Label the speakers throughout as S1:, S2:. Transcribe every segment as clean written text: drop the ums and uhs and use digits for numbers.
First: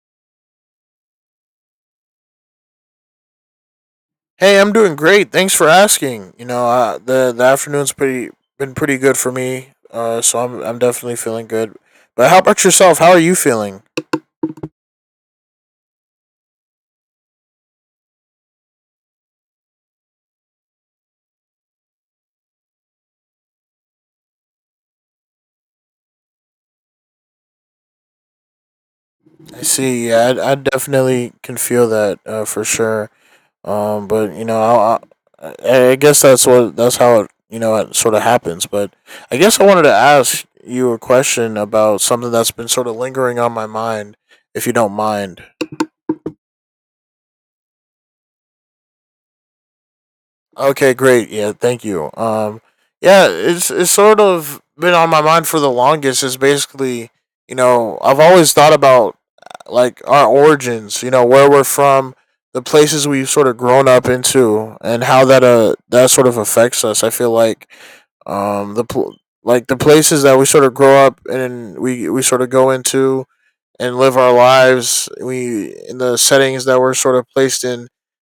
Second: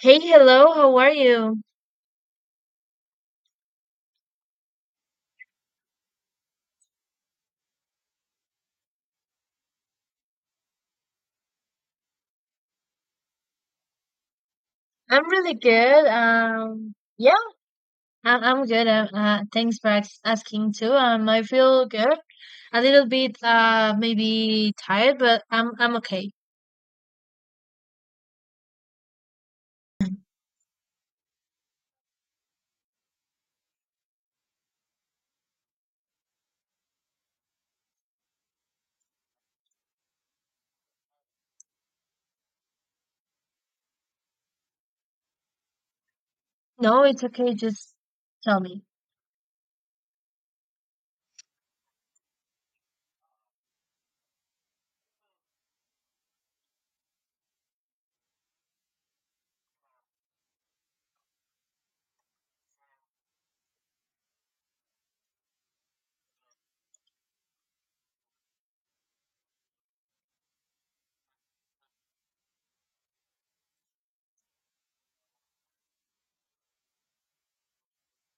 S1: Hey, hello. How are you?
S2: Hey, I'm doing great. Thanks for asking. The afternoon's pretty been pretty good for me. So I'm definitely feeling good. But how about yourself? How are you feeling?
S1: I'm really good. Yeah, I'm good. Thanks for asking too. I feel good. A little bit maybe tired, but I'm okay.
S2: I see. Yeah, I definitely can feel that for sure. But I guess that's what that's how it it sort of happens. But I guess I wanted to ask you a question about something that's been sort of lingering on my mind, if you don't mind.
S1: No, it's okay. Just tell me.
S2: Okay, great. Yeah, thank you. Yeah, it's sort of been on my mind for the longest. Is basically, you know, I've always thought about like our origins. You know, where we're from, the places we've sort of grown up into, and how that that sort of affects us. I feel like, um, the pl- like the places that we sort of grow up and we sort of go into and live our lives. We in the settings that we're sort of placed in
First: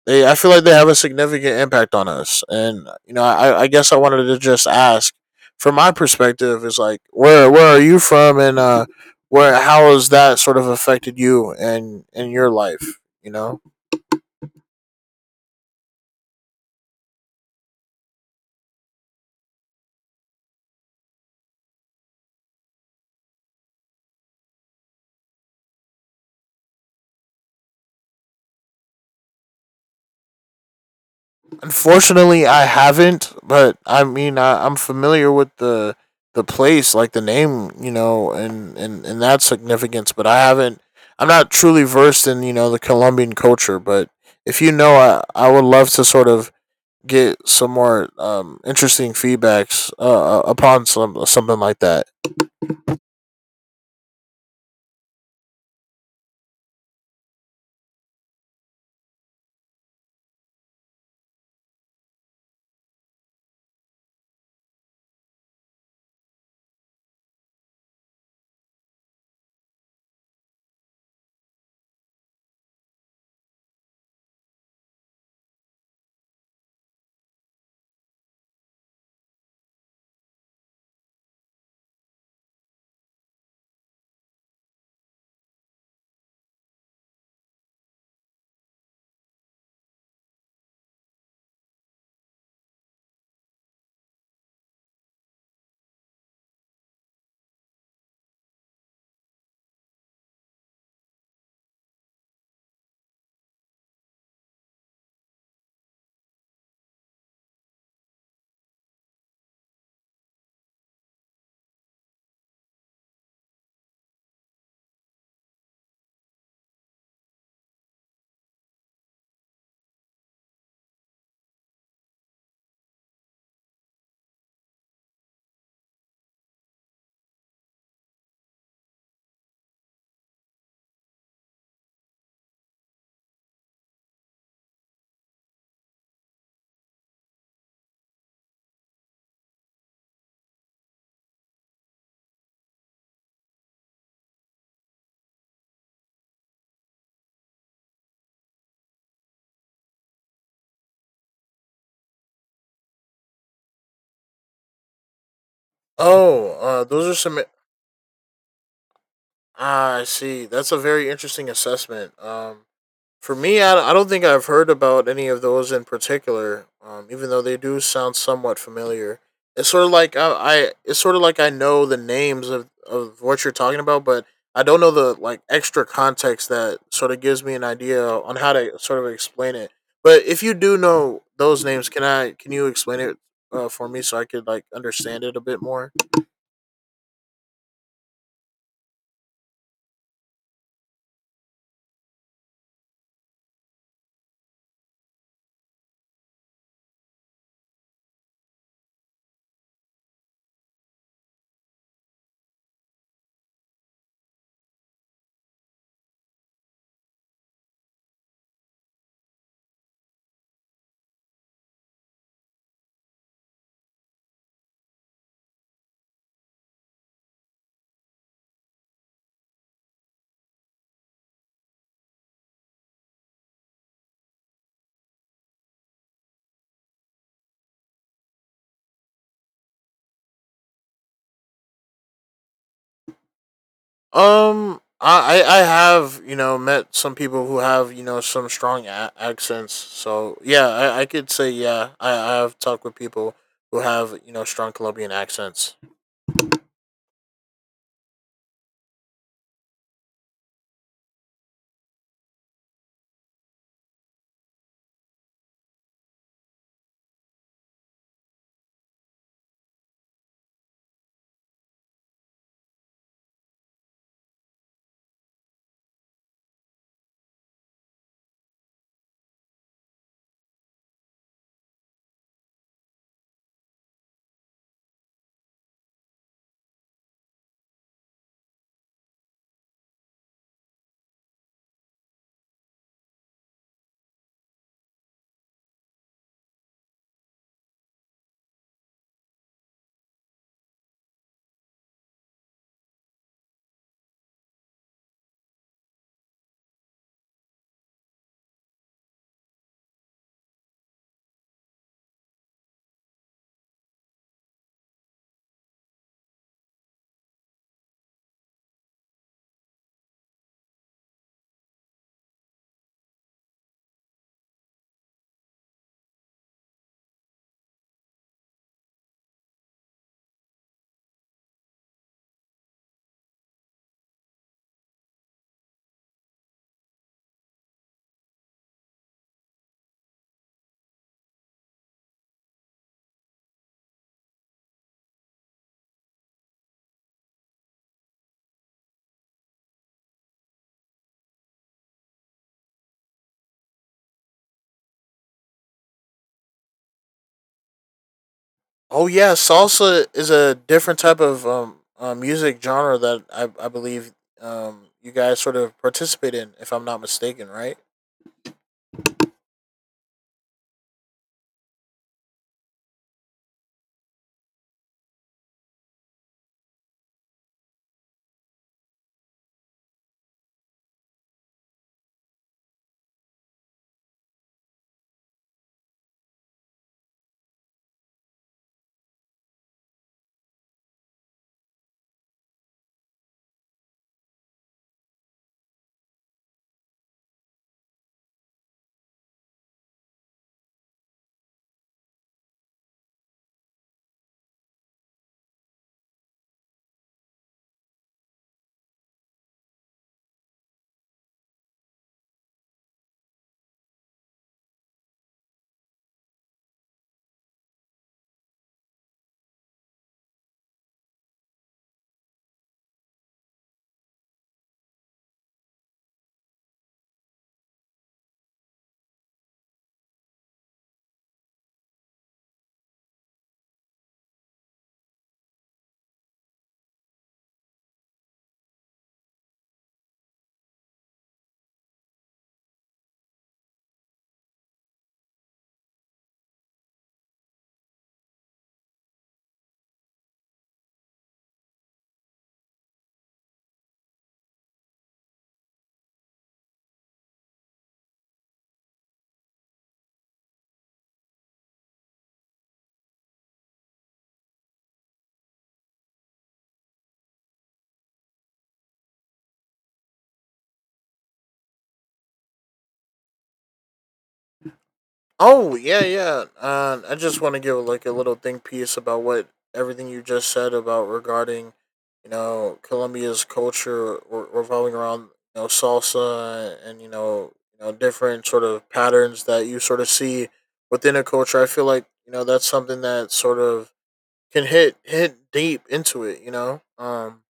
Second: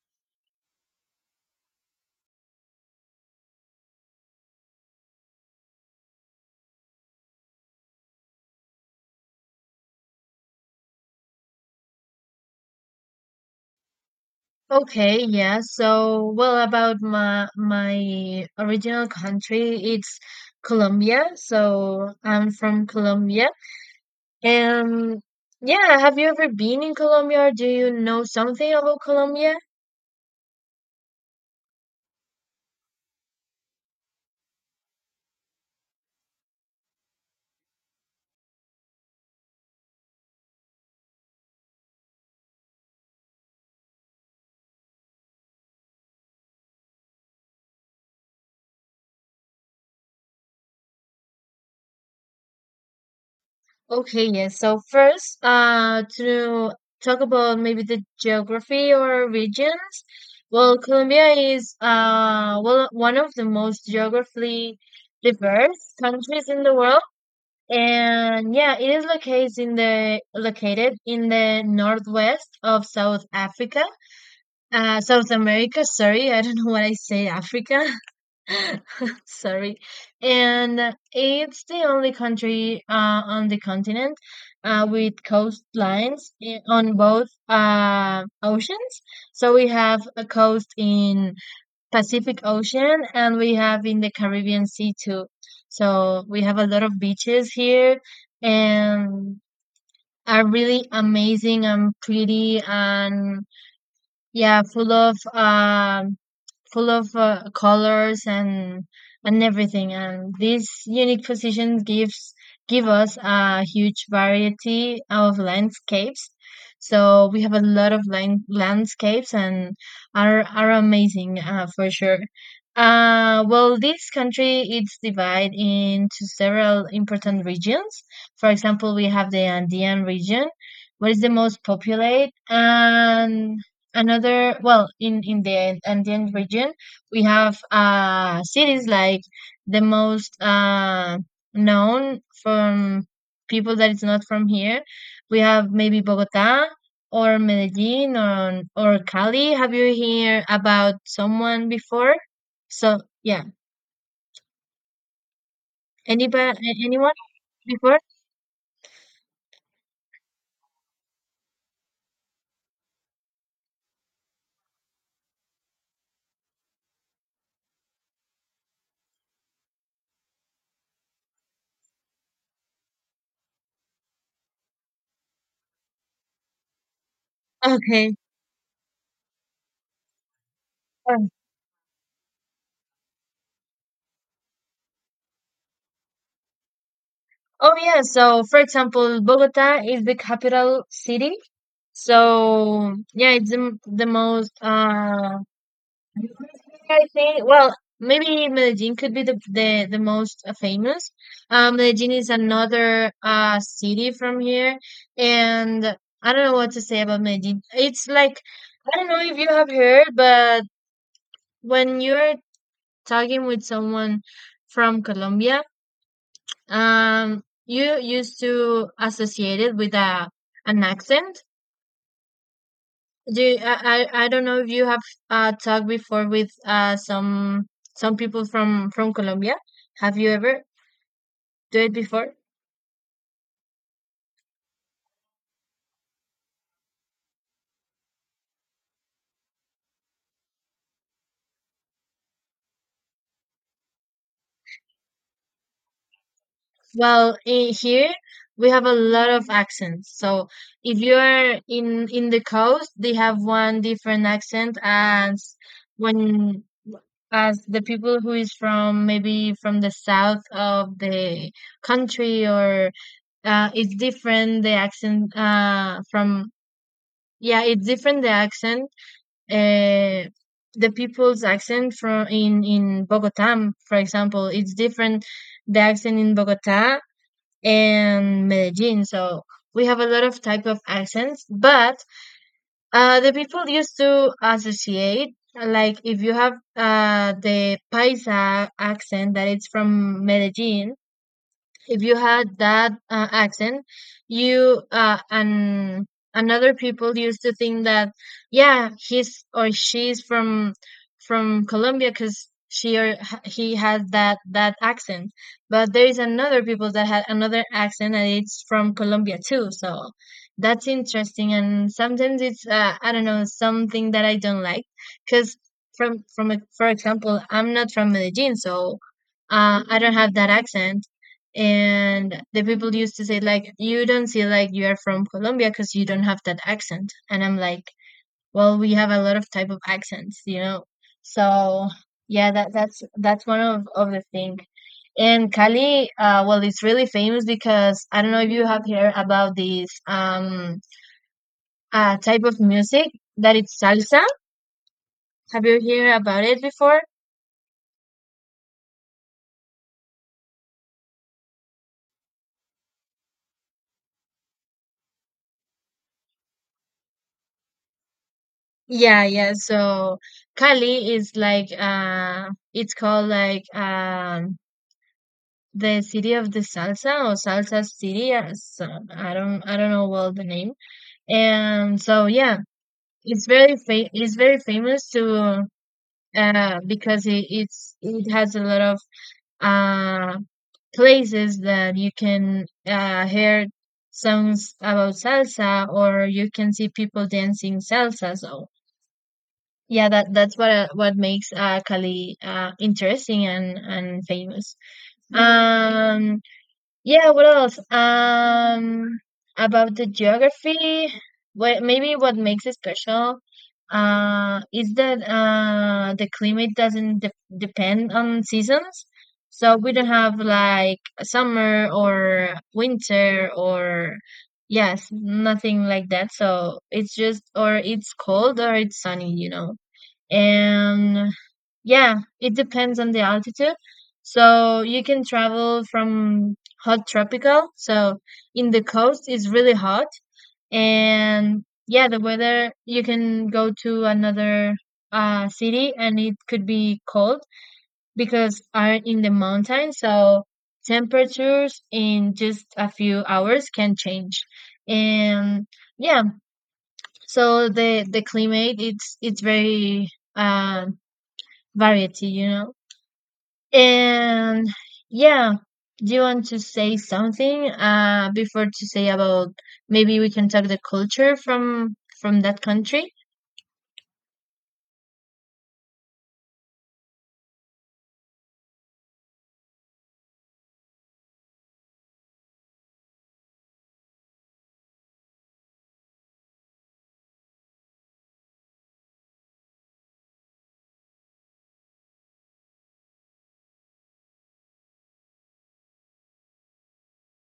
S2: they I feel like they have a significant impact on us. And I guess I wanted to just ask from my perspective is like where are you from and where how has that sort of affected you and in your life, you know?
S1: Okay, yeah. So, well, about my original country, it's Colombia. So, I'm from Colombia. And yeah, have you ever been in Colombia or do you know something about Colombia?
S2: Unfortunately I haven't, but I mean I'm familiar with the place, like the name, you know, and that significance, but I haven't I'm not truly versed in, you know, the Colombian culture, but if I would love to sort of get some more interesting feedbacks upon something like that.
S1: Okay, yes. So first, to talk about maybe the geography or regions. Well, Colombia is well one of the most geographically diverse countries in the world, and yeah, it is located in the northwest of South Africa, South America. Sorry, I don't know what I say, Africa. Sorry. And it's the only country on the continent with coastlines on both oceans. So we have a coast in Pacific Ocean and we have in the Caribbean Sea too. So we have a lot of beaches here and are really amazing and pretty and yeah, full of colors and everything. And this unique position give us a huge variety of landscapes. So we have a lot of landscapes and are amazing for sure. Well, this country it's divided into several important regions. For example, we have the Andean region, where is the most populated. And another, well, in the Andean region we have cities like the most known from people that is not from here. We have maybe Bogota or Medellin or Cali. Have you heard about someone before? So yeah,
S2: Oh,
S1: anybody,
S2: those
S1: anyone
S2: are some.
S1: before?
S2: Ah, I see. That's a very interesting assessment. For me, I don't think I've heard about any of those in particular. Even though they do sound somewhat familiar, it's sort of like I it's sort of like I know the names of what you're talking about, but I don't know the like extra context that sort of gives me an idea
S1: Okay.
S2: on how to sort of explain it. But if you do know those names, can you explain it for me so I could like understand it a bit more?
S1: Oh yeah, so for example, Bogota is the capital city. So yeah, it's the, the most uh, I think, well, maybe Medellin could be the most famous. Medellin is another city from here, and I don't know what to say about Medellin. It's like, I don't know if you have heard, but when you're talking with someone from Colombia, you used to associate it with a an accent. Do you, I don't know if you have talked before with some people from Colombia. Have you ever do it before?
S2: I have met some people who have some strong accents. So yeah, I could say yeah. I have talked with people who have strong Colombian accents.
S1: Well, in here we have a lot of accents. So if you are in the coast, they have one different accent as when, as the people who is from maybe from the south of the country. Or it's different the accent from, yeah, it's different the accent, uh, the people's accent from in Bogota. For example, it's different the accent in Bogota and Medellin. So we have a lot of type of accents. But the people used to associate like if you have the paisa accent that it's from Medellin, if you had that accent you and another people used to think that yeah, he's or she's from Colombia because she or he has that accent. But there is another people that had another accent and it's from Colombia too. So that's interesting. And sometimes it's I don't know, something that I don't like. Because from for example, I'm not from Medellin, so I don't have that accent. And the people used to say like you don't see like you are from Colombia because you don't have that accent. And I'm like, well, we have a lot of type of accents, you know. So yeah, that's one of the thing. And Cali well it's really famous because I don't know if you have heard about this type of music that it's salsa. Have you heard about it before?
S2: Oh yeah, salsa is a different type of music genre that I believe you guys sort of participate in, if I'm not mistaken, right?
S1: Yeah, yeah. So Cali is like uh, it's called like um, the city of the salsa or salsa city as uh. So I don't know well the name. And so yeah, it's very it's very famous to uh, because it's it has a lot of uh, places that you can hear songs about salsa, or you can see people dancing salsa. So yeah, that that's what makes uh, Cali uh, interesting and famous. Um, yeah, what else? About the geography, what maybe what makes it special, is that the climate doesn't de depend on seasons. So we don't have like summer or winter or yes, nothing like that. So it's just or it's cold or it's sunny, you know. And yeah, it depends on the altitude. So you can travel from hot tropical. So in the coast it's really hot. And yeah, the weather, you can go to another city and it could be cold because are in the mountains. So temperatures in just a few hours can change. And yeah, so the climate it's very uh variety, you know. And yeah, do you want to say something before to say about, maybe we can talk the culture from that country?
S2: Oh yeah, yeah. I just want to give like a little think piece about what everything you just said about regarding, you know, Colombia's culture revolving around salsa and you know different sort of patterns that you sort of see within a culture. I feel like you know that's something that sort of can hit deep into it. You know,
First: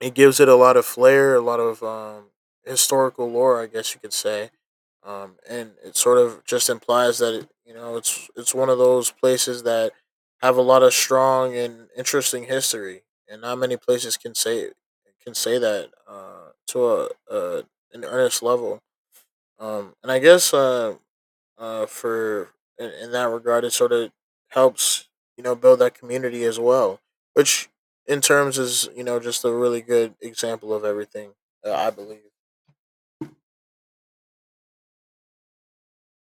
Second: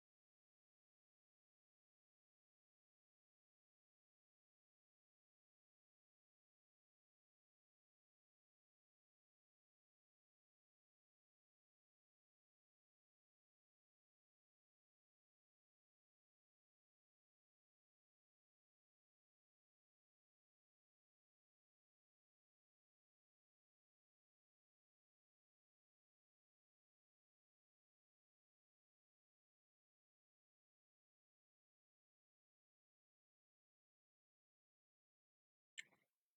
S2: it gives it a lot of flair, a lot of historical lore, I guess you could say, and it sort of just implies that it, it's one of those places that have a lot of strong and interesting history, and not many places can say that to a an earnest level. And I guess for in that regard, it sort of helps you know build that community as well, which in terms is you know just a really good example of everything I believe.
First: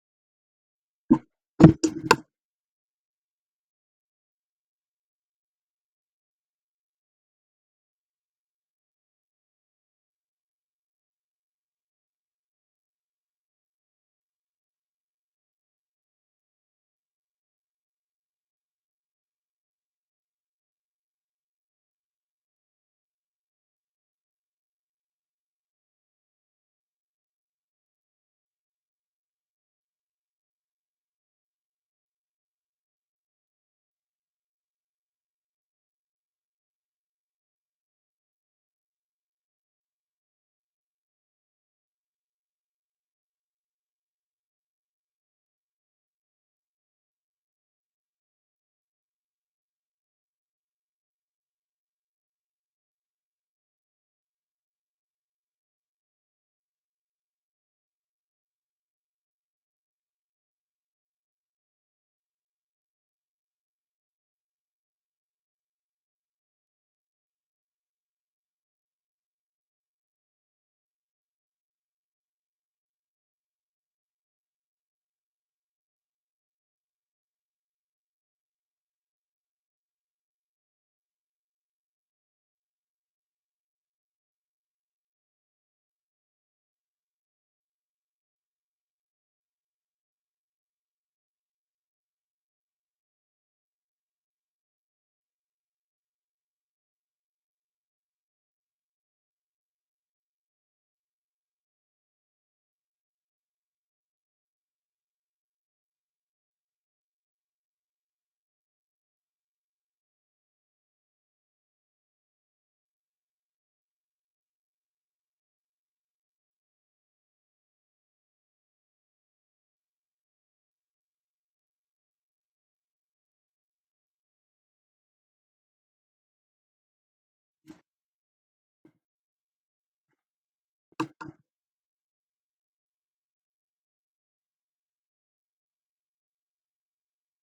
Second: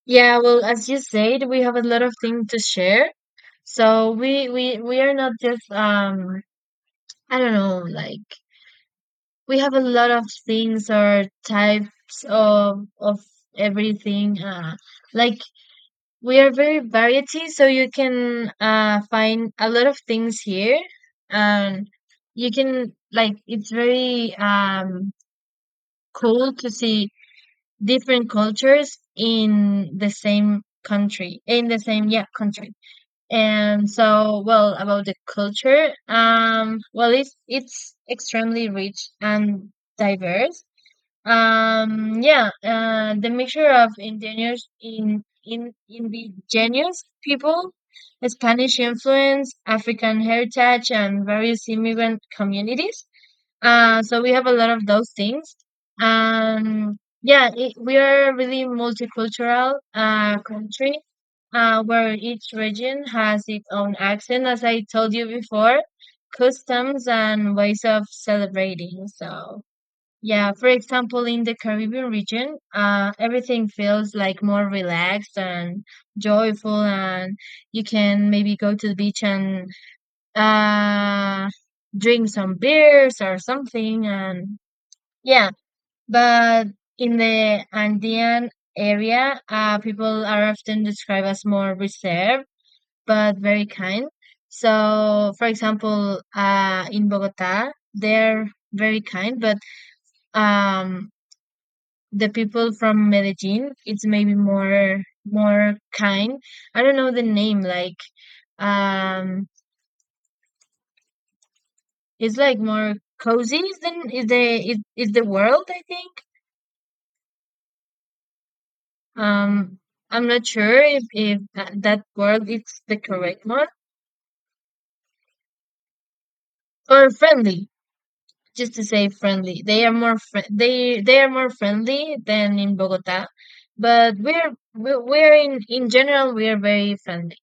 S1: Yeah, well, as you said, we have a lot of things to share. So we are not just um, I don't know, like, we have a lot of things or types of everything uh, like, we are very variety. So you can find a lot of things here. And you can like it's very cool to see different cultures in the same country, in the same, yeah, country. And so, well, about the culture, well, it's extremely rich and diverse. Um, yeah, the mixture of indigenous in indigenous people, Spanish influence, African heritage, and various immigrant communities. So we have a lot of those things. Um, yeah, it, we are a really multicultural country where each region has its own accent, as I told you before, customs and ways of celebrating. So. Yeah, for example, in the Caribbean region, everything feels like more relaxed and joyful. And you can maybe go to the beach and uh, drink some beers or something. And yeah, but in the Andean area, people are often described as more reserved but very kind. So, for example, in Bogota, they're very kind. But um, the people from Medellin, it's maybe more kind. I don't know the name. Like um, it's like more cozy. Is the is the is the world? I think. Um, I'm not sure if that word is the correct one, or friendly. Just to say friendly, they are more they are more friendly than in Bogota. But we're we we're in general we are very friendly.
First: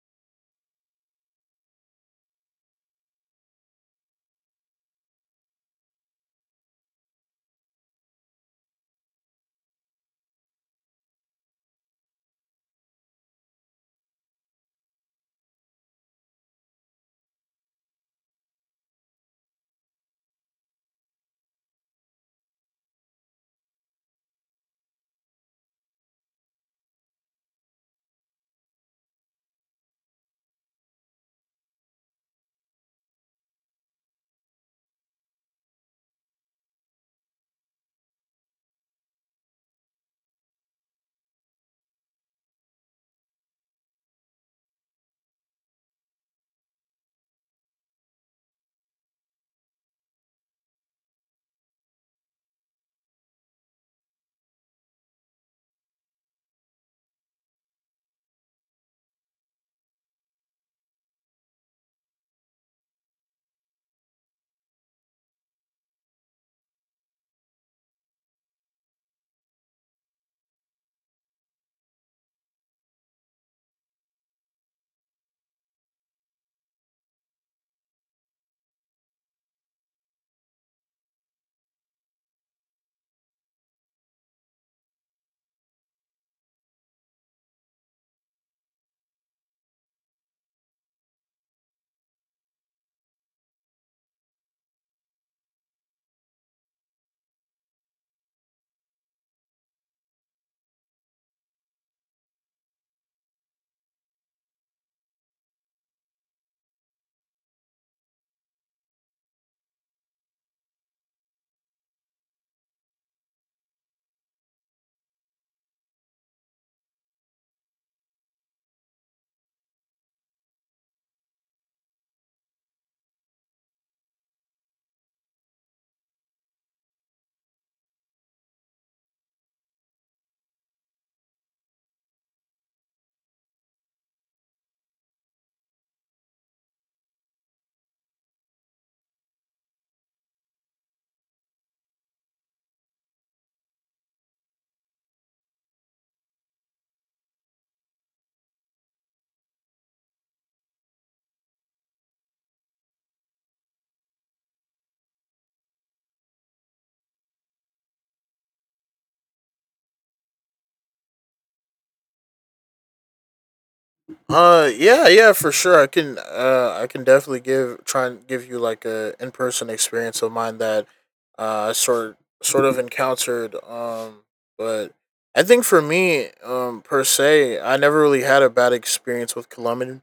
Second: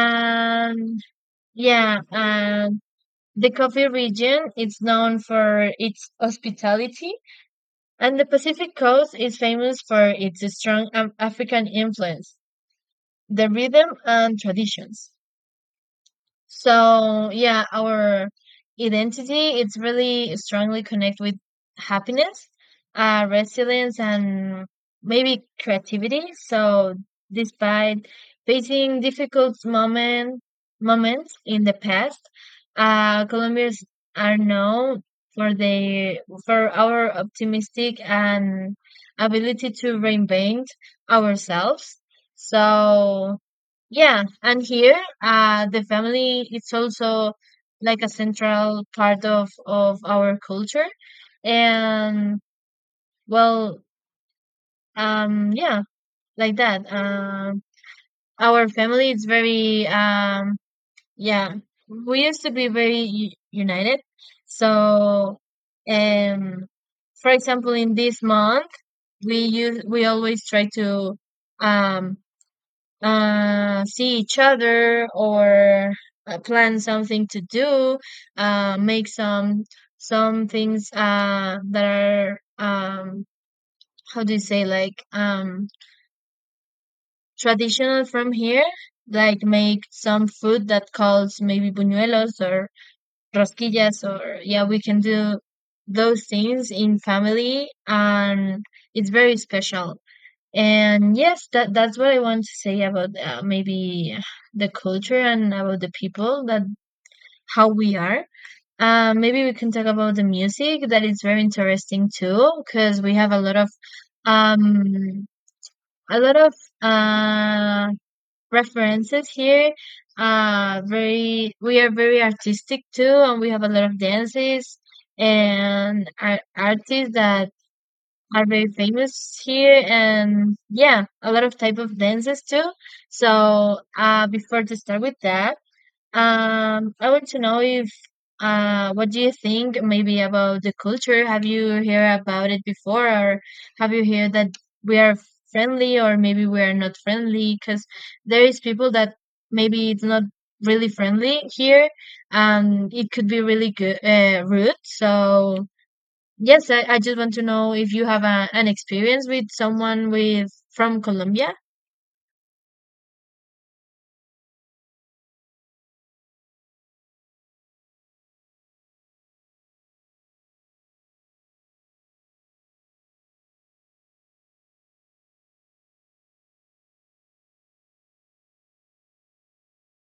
S1: Um, yeah. Um, the Coffee region is known for its hospitality, and the Pacific Coast is famous for its strong African influence, the rhythm and traditions. So yeah, our identity it's really strongly connected with happiness, resilience, and maybe creativity. So despite facing difficult moment moments in the past, Colombians are known for the for our optimistic and ability to reinvent ourselves. So yeah, and here, the family is also like a central part of our culture. And well, yeah, like that. Our family is very, yeah, we used to be very u united. So, um, for example, in this month, we always try to, um, see each other or plan something to do, make some things that are how do you say like traditional from here, like make some food that calls maybe buñuelos or rosquillas or yeah, we can do those things in family and it's very special. And yes, that that's what I want to say about maybe the culture and about the people that how we are. Maybe we can talk about the music that is very interesting too, because we have um a lot of uh references here. Very we are very artistic too, and we have a lot of dances and artists that are very famous here. And yeah, a lot of type of dances too. So before to start with that, um, I want to know if uh, what do you think maybe about the culture? Have you heard about it before? Or have you heard that we are friendly, or maybe we are not friendly, because there is people that maybe it's not really friendly here, and it could be really good rude. So yes, I just want to know if you have a, an experience with someone with from Colombia.
S2: Yeah, yeah, for sure. I can definitely give try and give you like a in person experience of mine that I sort sort of encountered. But I think for me, per se, I never really had a bad experience with Columbus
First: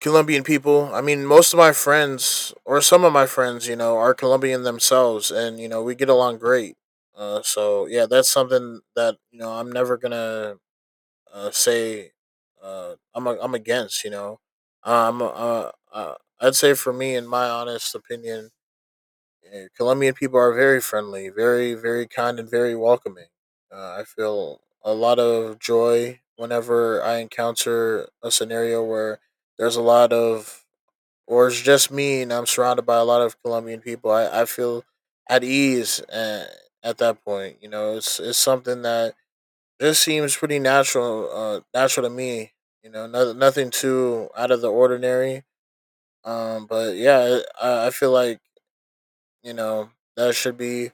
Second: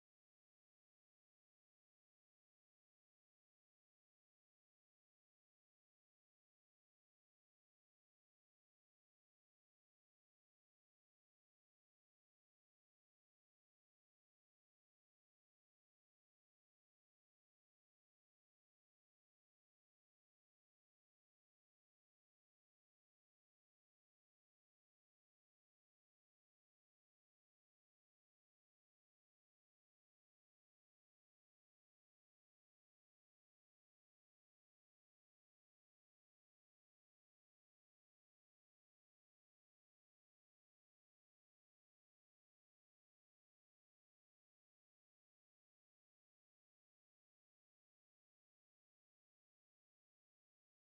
S2: Colombian people. I mean, most of my friends, or some of my friends, you know, are Colombian themselves, and you know, we get along great. So yeah, that's something that you know I'm never gonna say I'm against. You know, um, uh, uh, I'd say for me, in my honest opinion, Colombian people are very friendly, very kind, and very welcoming. I feel a lot of joy whenever I encounter a scenario where there's a lot of or it's just me and I'm surrounded by a lot of Colombian people, I feel at ease at that point. You know, it's something that just seems pretty natural, natural to me. You know, no, nothing too out of the ordinary. But yeah, I feel like you know that should be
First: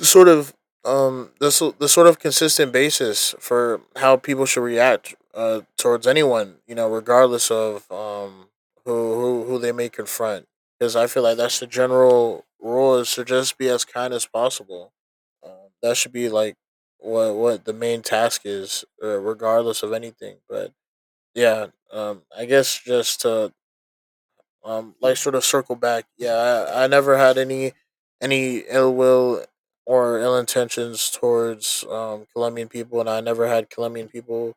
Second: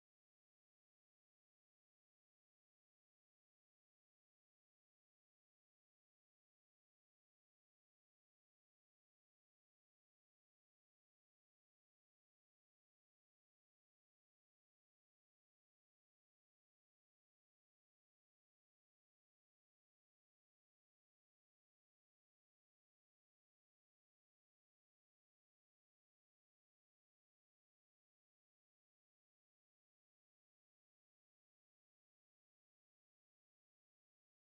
S2: sort of the sort of consistent basis for how people should react towards anyone you know regardless of who they may confront because I feel like that's the general rule is to just be as kind as possible. That should be like what the main task is, regardless of anything. But yeah, I guess just to like sort of circle back yeah, I never had any ill will or ill intentions towards colombian people and I never had colombian people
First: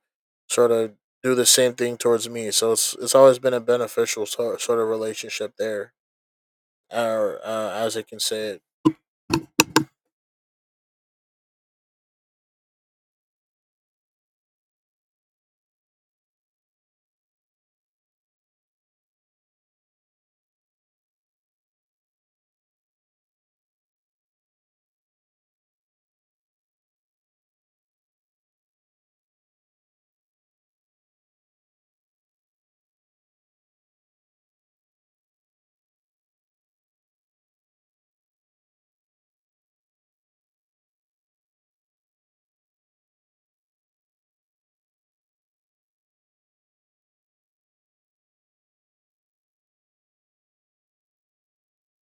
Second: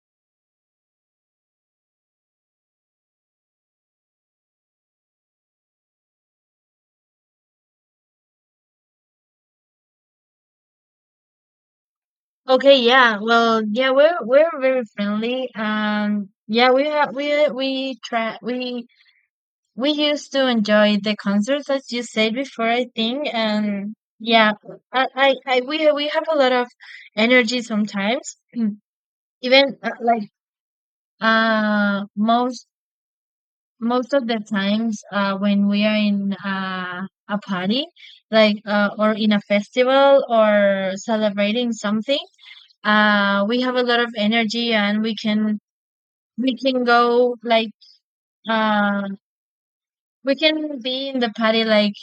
S2: sort of do the same thing towards me, so it's always been a beneficial sort of relationship there or as I can say it.
S1: Okay, yeah. Well, yeah, we're very friendly. Yeah, we have we try we used to enjoy the concerts as you said before, I think. And yeah, I we have a lot of energy sometimes. Even like uh most most of the times when we are in a party like or in a festival or celebrating something, we have a lot of energy and we can go like uh, we can be in the party like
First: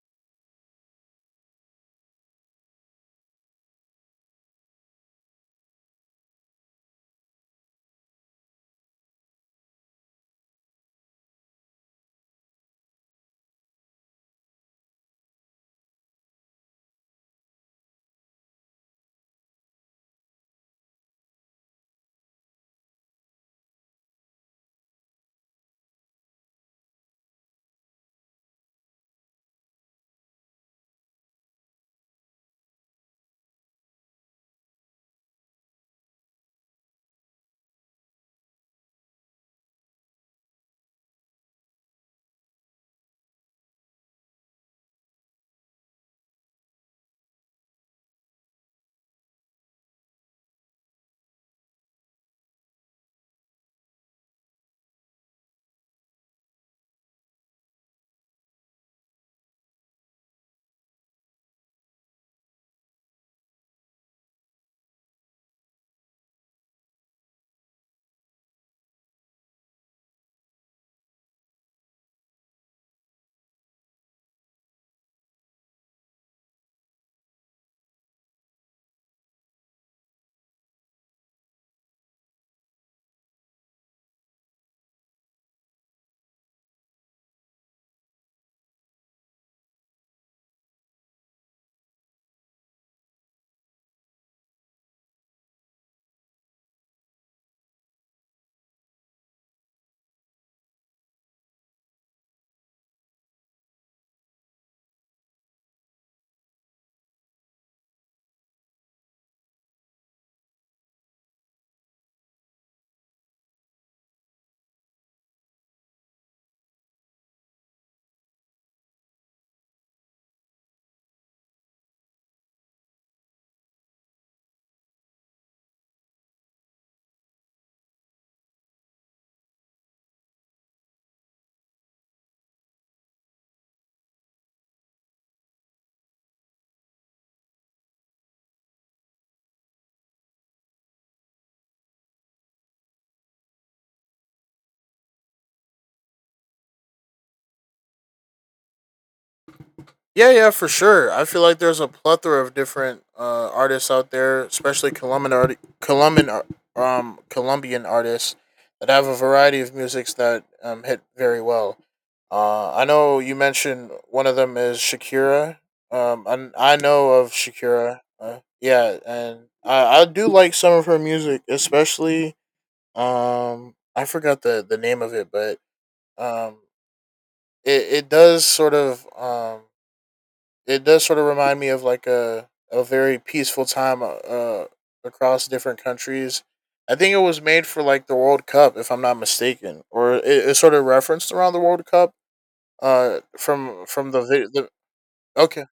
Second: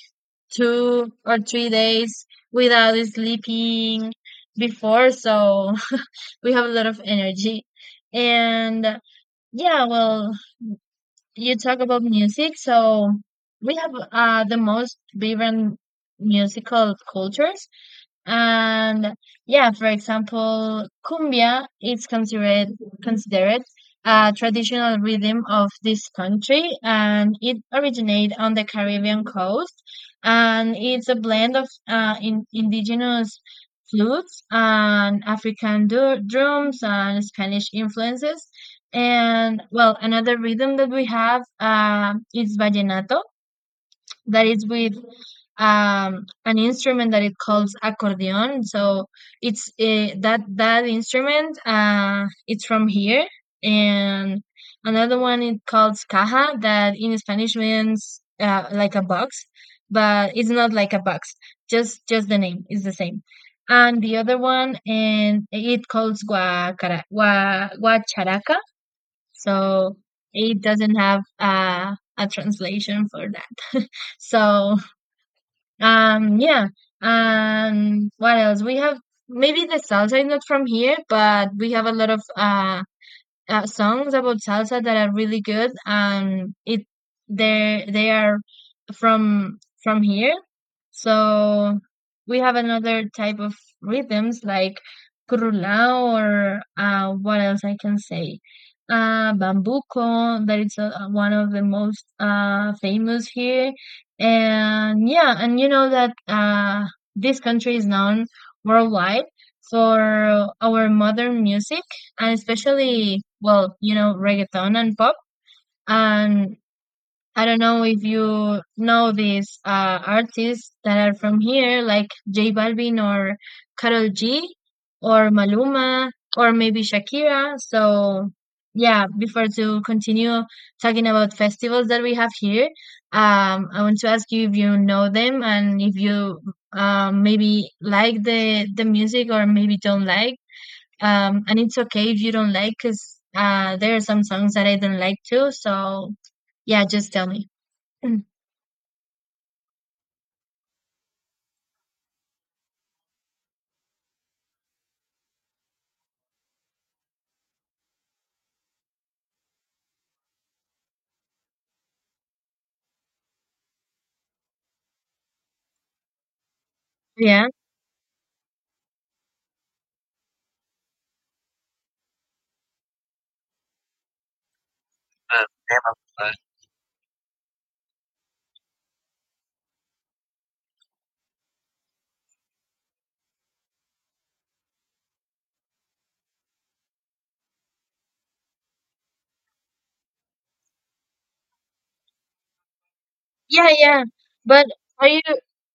S1: 2 or 3 days without sleeping before, so we have a lot of energy. And yeah, well, you talk about music, so we have the most vibrant musical cultures. And yeah, for example, cumbia is considered a traditional rhythm of this country, and it originated on the Caribbean coast, and it's a blend of indigenous flutes and African drums and Spanish influences. And well, another rhythm that we have is vallenato, that is with an instrument that it calls accordion, so it's that instrument, it's from here. And another one it calls caja, that in Spanish means like a box, but it's not like a box, just the name is the same. And the other one, and it calls guacharaca, so it doesn't have a translation for that. So yeah. What else? We have, maybe the salsa is not from here, but we have a lot of songs about salsa that are really good, and it, they are from here. So we have another type of rhythms like curulao, or what else I can say, bambuco, that is one of the most famous here. And yeah, and you know that this country is known worldwide for our modern music, and especially, well, you know, reggaeton and pop. And I don't know if you know these artists that are from here, like J Balvin, or Karol G, or Maluma, or maybe Shakira. So, yeah, before to continue talking about festivals that we have here, I want to ask you if you know them, and if you maybe like the music or maybe don't like. And it's okay if you don't like, because there are some songs that I don't like too, so yeah, just tell me. Mm.
S2: Yeah, yeah, for sure. I feel like there's a plethora of different artists out there, especially Colombian artists that have a variety of musics that hit very well. I know you mentioned one of them is Shakira. And I know of
S1: Yeah.
S2: Shakira. Yeah, and I do like some of her music, especially I forgot the name of it,
S1: Uh,
S2: but um it does sort of it does sort of remind me of like a very peaceful time across different countries. I think it was made for like the World Cup, if I'm not mistaken, or it sort of referenced around the World Cup.
S1: yeah, yeah, yeah,
S2: From
S1: but
S2: the
S1: are you,
S2: okay.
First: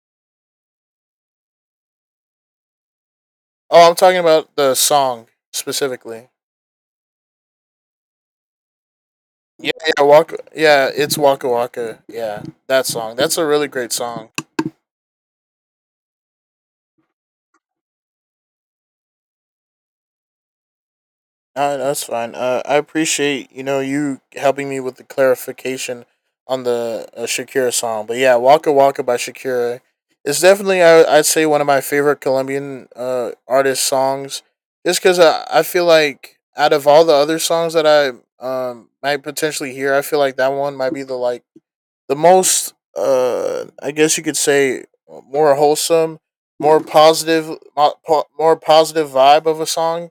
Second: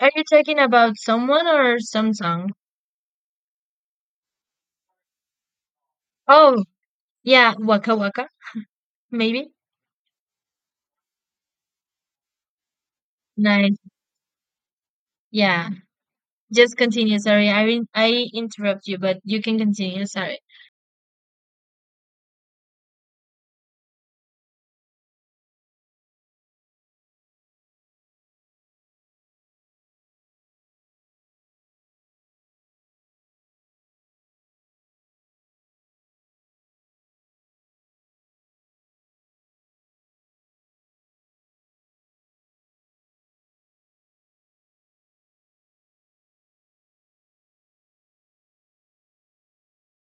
S1: are you talking about someone or some song?
S2: Oh, I'm talking about the song specifically.
S1: Oh, yeah, Waka Waka maybe.
S2: Yeah, yeah, Waka. Yeah, it's Waka Waka. Yeah, that song. That's a really
S1: Nice.
S2: great song.
S1: Yeah, just continue, sorry, I interrupt you, but you can continue, sorry.
S2: That's fine. I appreciate you know you helping me with the clarification on the Shakira song, but yeah, "Waka Waka" by Shakira is definitely I'd say one of my favorite Colombian artist songs, just because I feel like out of all the other songs that I might potentially hear, I feel like that one might be the like the most I guess you could say more wholesome, more positive, more positive vibe of a song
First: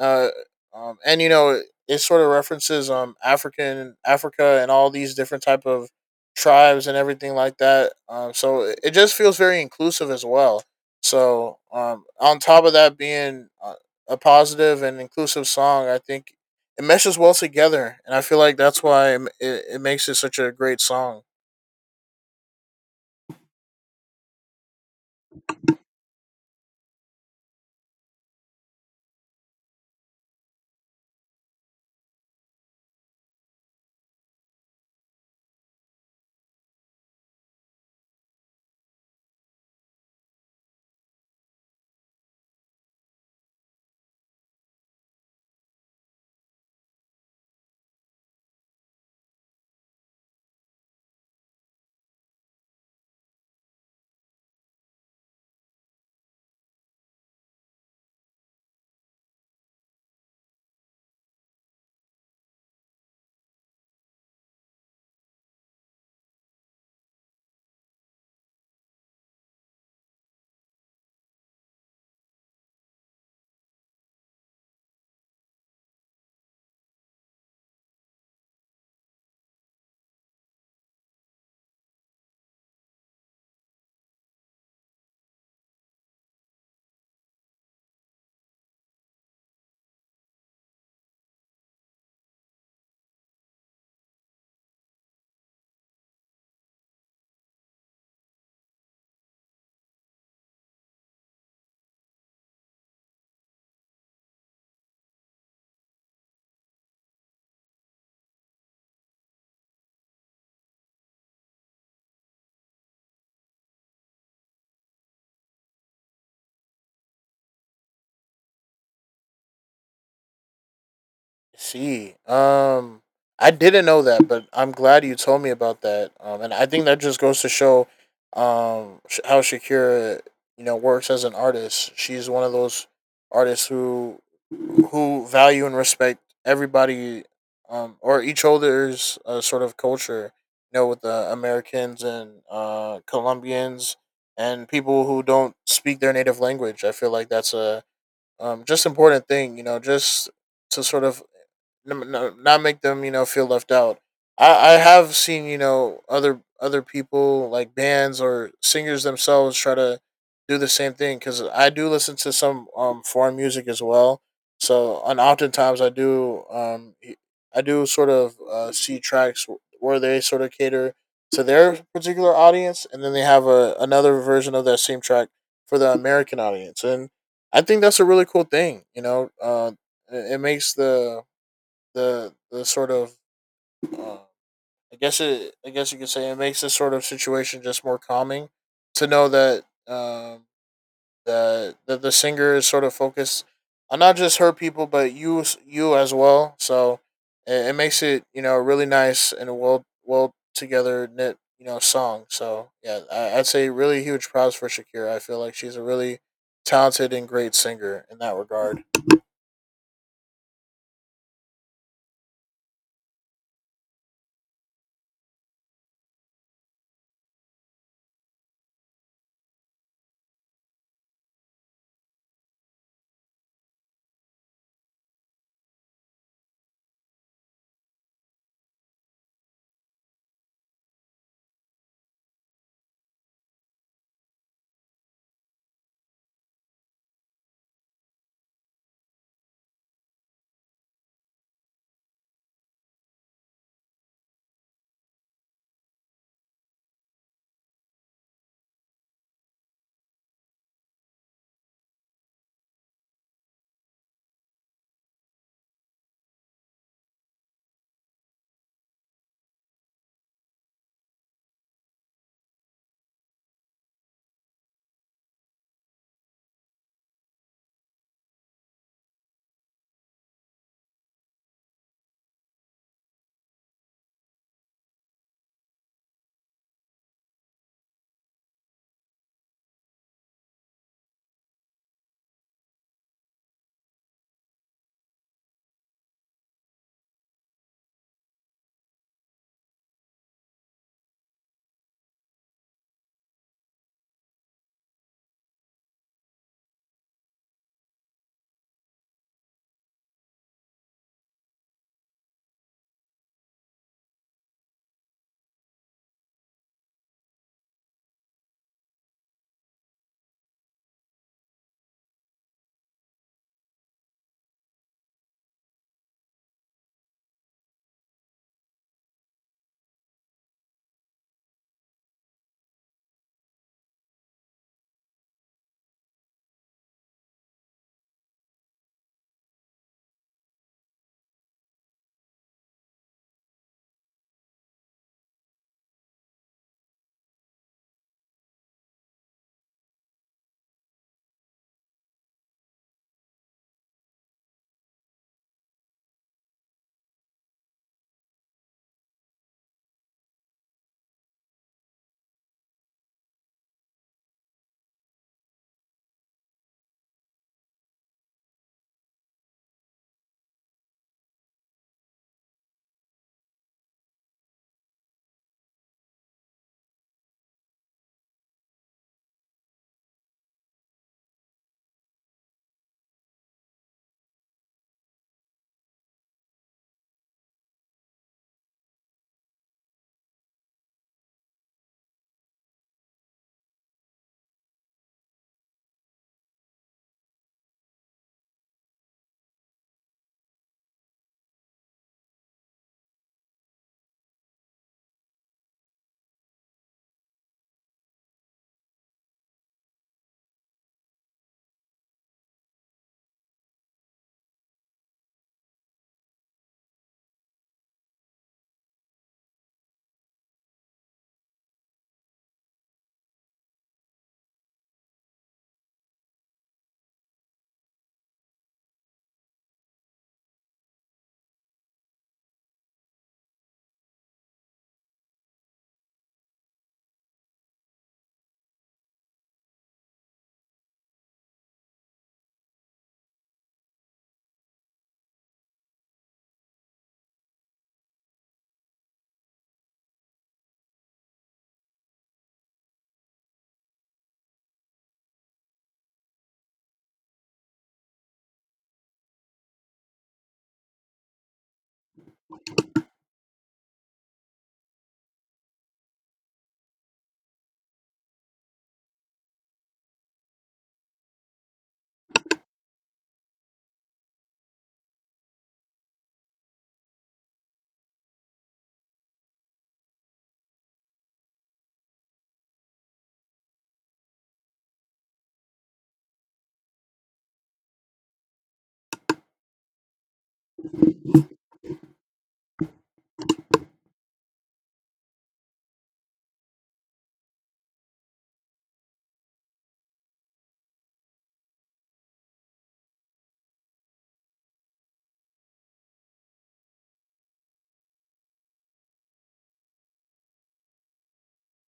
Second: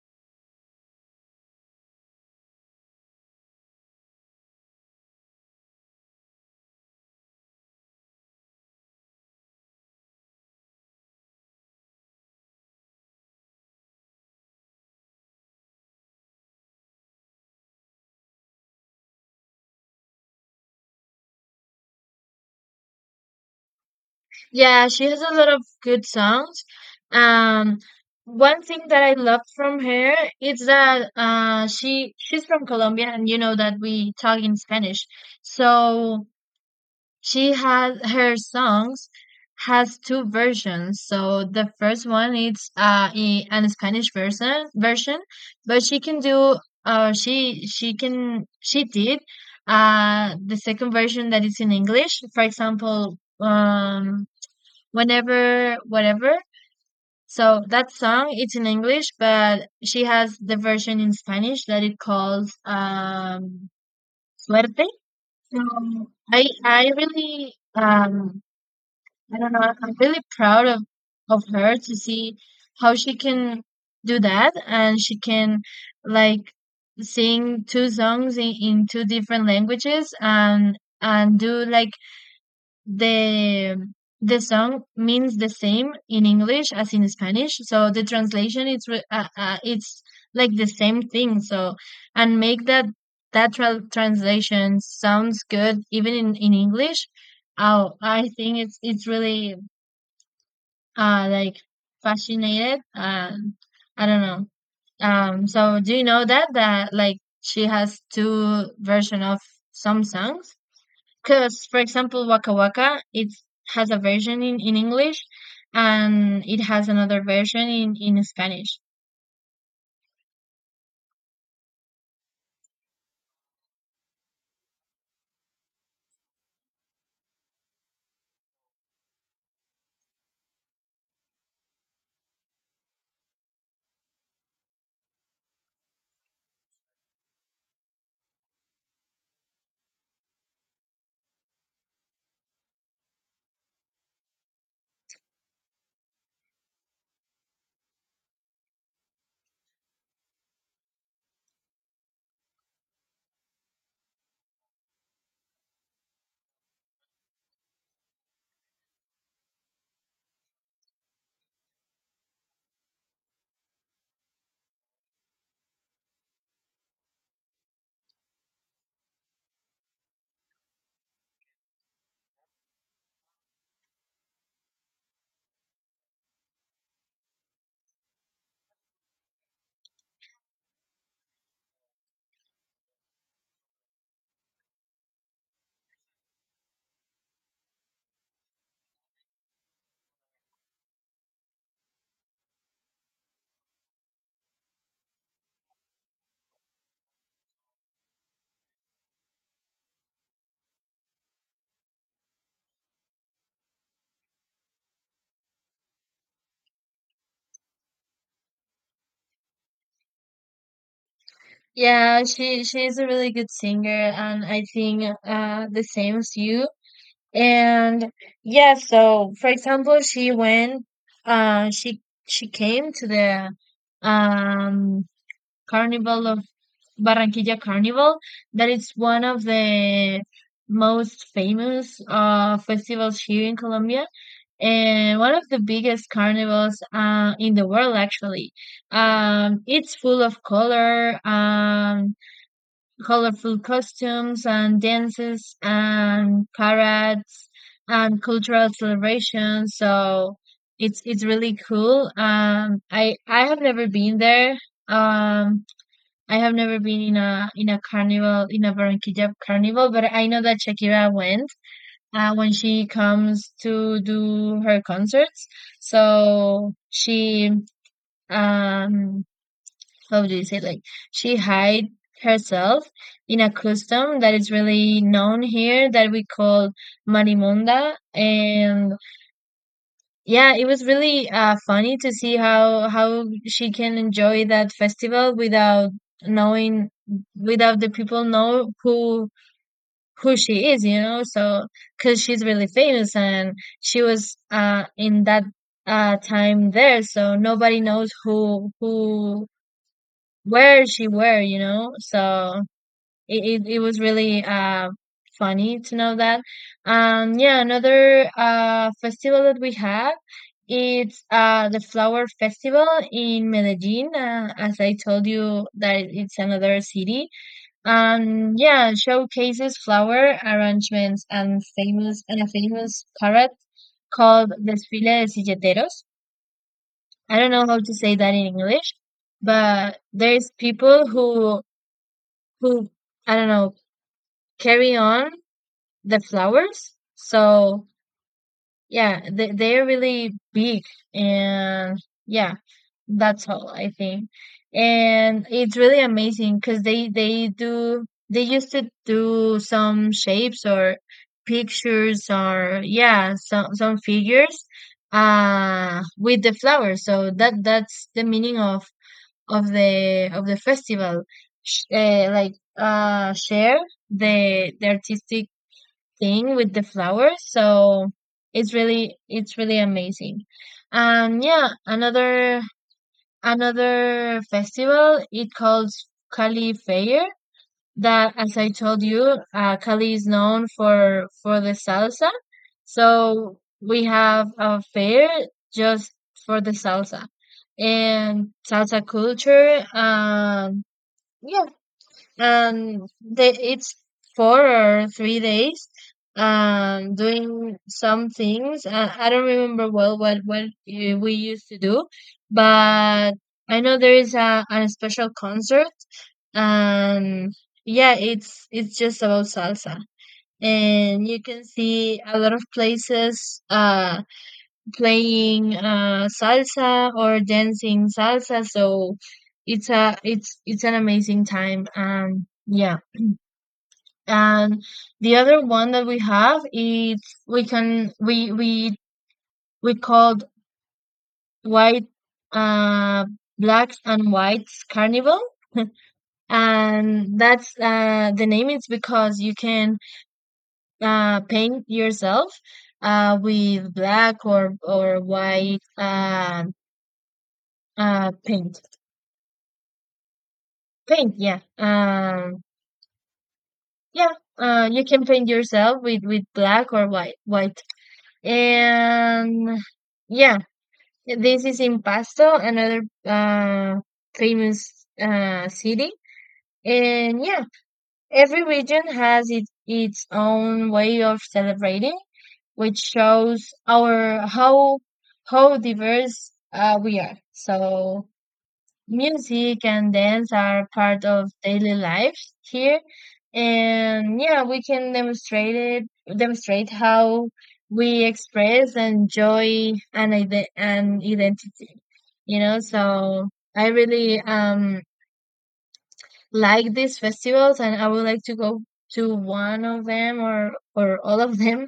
S2: uh, and you know it sort of references Africa and all these different type of tribes and everything like that. So it just feels very inclusive as well. So on top of that being a positive and inclusive song, I think it meshes well together, and I feel like that's why it makes it such a great song.
S1: Yeah, she has a lot of good songs. Um, one thing that I love from her is that she, she's from Colombia, and you know that we talk in Spanish. So she has her songs, has two versions. So the first one is in an Spanish version, but she can do she did the second version, that is in English. For example, whenever whatever, so that song, it's in English, but she has the version in Spanish that it calls suerte. So I really, I don't know, I'm really proud of her, to see how she can do that, and she can like sing two songs in two different languages, and do like the the song means the same in English as in Spanish, so the translation it's it's like the same thing. So and make that translation sounds good even in English. Oh, I think it's really like fascinated. I don't know. So do you know that that like she has two version of some songs? Because, for example, Waka Waka, it has a version in English, and it has another version in Spanish.
S2: See, I didn't know that, but I'm glad you told me about that. And I think that just goes to show, how Shakira, you know, works as an artist. She's one of those artists who, who value and respect everybody, or each other's sort of culture. You know, with the Americans and Colombians and people who don't speak their native language. I feel like that's a just important thing. You know, just to sort of not make them you know feel left out. I have seen you know other people like bands or singers themselves try to do the same thing because I do listen to some foreign music as well. So and oftentimes I do I do sort of see tracks where they sort of cater to their particular audience, and then they have a another version of that same track for the American audience, and I think that's a really cool thing. You know, it it makes the sort of uh, I guess you could say it makes this sort of situation just more calming to know that that the singer is sort of focused on not just her people but you as well. So it makes it you know really nice and a well together knit you know song. So yeah, I'd say really huge props for Shakira. I feel like she's a really talented and great singer in that regard.
S1: Yeah, she, she's a really good singer, and I think the same as you. And yeah, so for example, uh, she she came to the um Carnival of Barranquilla Carnival, that is one of the most famous festivals here in Colombia, and one of the biggest carnivals in the world, actually. Um, it's full of color, colorful costumes and dances and parades and cultural celebrations, so it's really cool. I have never been there. um, I have never been in a, in a carnival, in a Barranquilla carnival, but I know that Shakira went when she comes to do her concerts. So she, um how do you say, like, she hide herself in a custom that is really known here, that we call marimonda. And yeah, it was really funny to see how she can enjoy that festival without knowing, without the people know who she is, you know. So because she's really famous, and she was in that time there, so nobody knows who, where she were, you know. So it was really funny to know that. Yeah, another festival that we had, it's the Flower Festival in Medellin. As I told you, that it's another city. Yeah, showcases flower arrangements and famous, and a famous parade called Desfile de Silleteros. I don't know how to say that in English, but there's people who, I don't know, carry on the flowers. So yeah, they, they're really big, and yeah, that's all I think. And it's really amazing because they do, they used to do some shapes, or pictures, or yeah, some figures with the flowers. So that, that's the meaning of the, of the festival. Like share the artistic thing with the flowers. So it's really, it's really amazing. And yeah, another, another festival, it calls Cali Fair, that, as I told you, Cali is known for the salsa. So we have a fair just for the salsa and salsa culture. Yeah, and they, it's 4 or 3 days doing some things, I don't remember well what we used to do, but I know there is a special concert, and yeah, it's just about salsa, and you can see a lot of places playing salsa or dancing salsa, so it's a, it's, it's an amazing time. Um, yeah. And the other one that we have is, we we called white, uh blacks and whites carnival. And that's the name is because you can paint yourself with black or white paint. Paint, yeah. Yeah, you can paint yourself with black or white, white. And yeah, this is in Pasto, another famous city. And yeah, every region has its own way of celebrating, which shows our how diverse we are. So music and dance are part of daily life here, and yeah, we can demonstrate how we express and joy and and identity, you know. So I really, like these festivals, and I would like to go to one of them, or all of them,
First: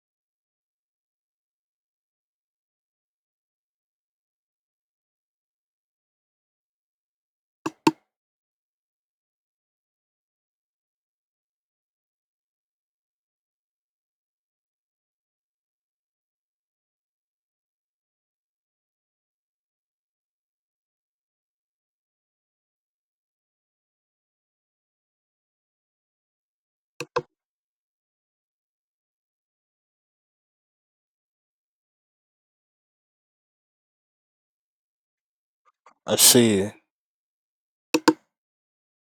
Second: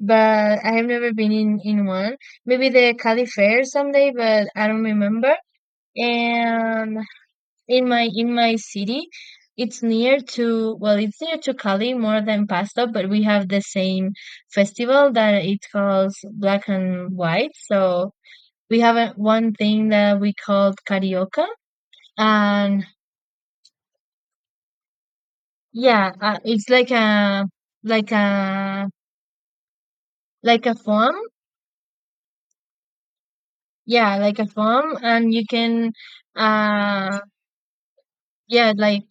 S1: but I have never been in one. Maybe the Cali Fair someday, but I don't remember. And in my city, it's near to, well, it's near to Cali more than Pasto, but we have the same festival that it calls black and white. So we have a, one thing that we called carioca. And yeah, it's like a, like a, like a form, yeah, like a form, and you can
S2: I see.
S1: uh yeah, like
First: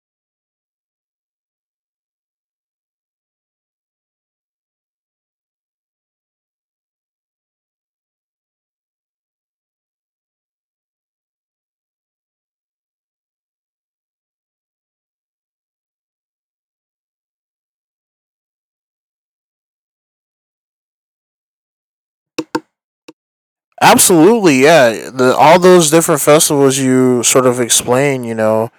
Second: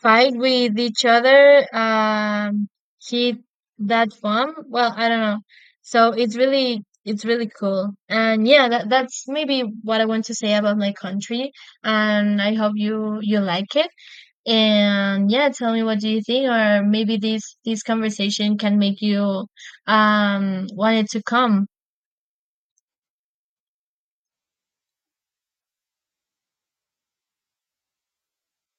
S1: fight with each other, hit that bomb. Well, I don't know. So it's really, it's really cool. And yeah, that, that's maybe what I want to say about my country, and I hope you, you like it. And yeah, tell me what do you think, or maybe this, this conversation can make you wanted to come.
S2: Absolutely, yeah. All those different festivals you sort of explain, you know,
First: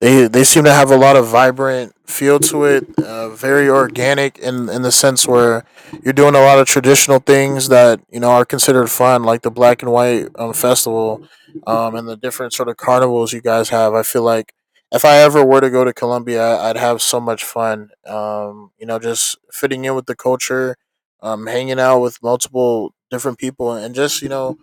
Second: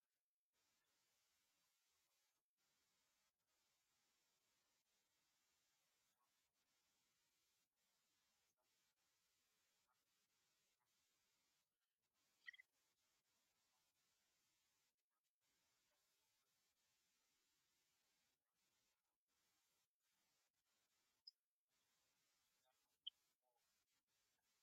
S2: they seem to have a lot of vibrant feel to it, very organic in the sense where you're doing a lot of traditional things that you know are considered fun, like the black and white festival, and the different sort of carnivals you guys have. I feel like if I ever were to go to Colombia, I'd have so much fun. You know, just fitting in with the culture, hanging out with multiple different people, and just you know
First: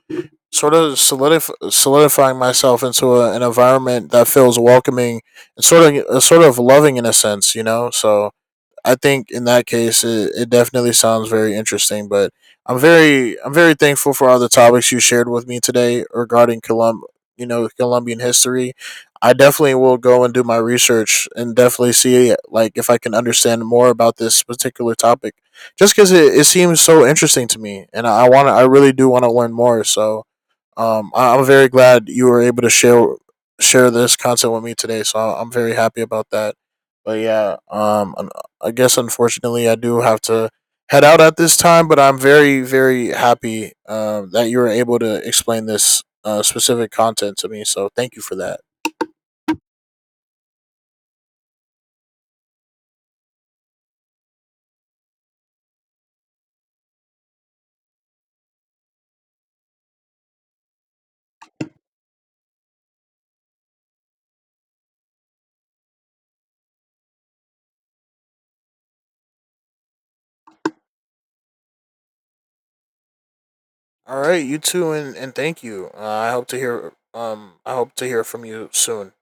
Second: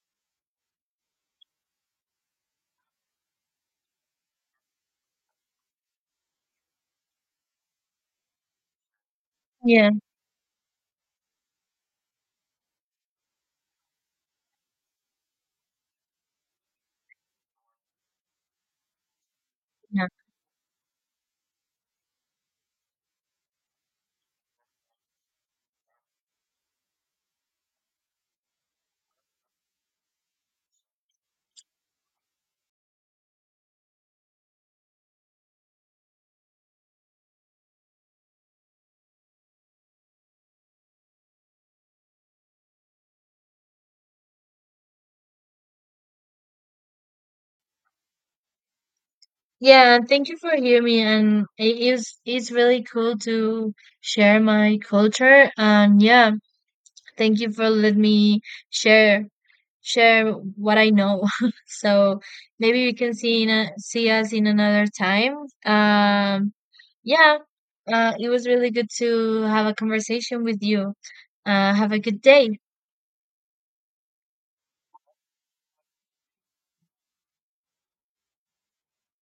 S2: sort of solidifying myself into an environment that feels welcoming and sort of loving in a sense, you know. So I think in that
S1: Yeah,
S2: case, it definitely sounds very interesting. But I'm very thankful for all the topics you shared with me today regarding you know Colombian history. I definitely will
S1: yeah,
S2: go and do my research and definitely see like if I can understand more about this particular topic, just because it seems so interesting to me, and I really do want to learn more. So I'm very glad you were able to share this content with me today. So I'm very happy about that. But yeah, I guess unfortunately I do have to head out at this time. But I'm very very happy that you were able to explain this specific content to me. So thank you for that.
S1: yeah, thank you for hearing me, and it is, it's really cool to share my culture. And yeah, thank you for letting me share, share what I know. So maybe you can see in a, see us in another time. Um, yeah, it was really good to have a conversation with you. Have a good day.
S2: All right, you too, and thank you. I hope to hear I hope to hear from you soon.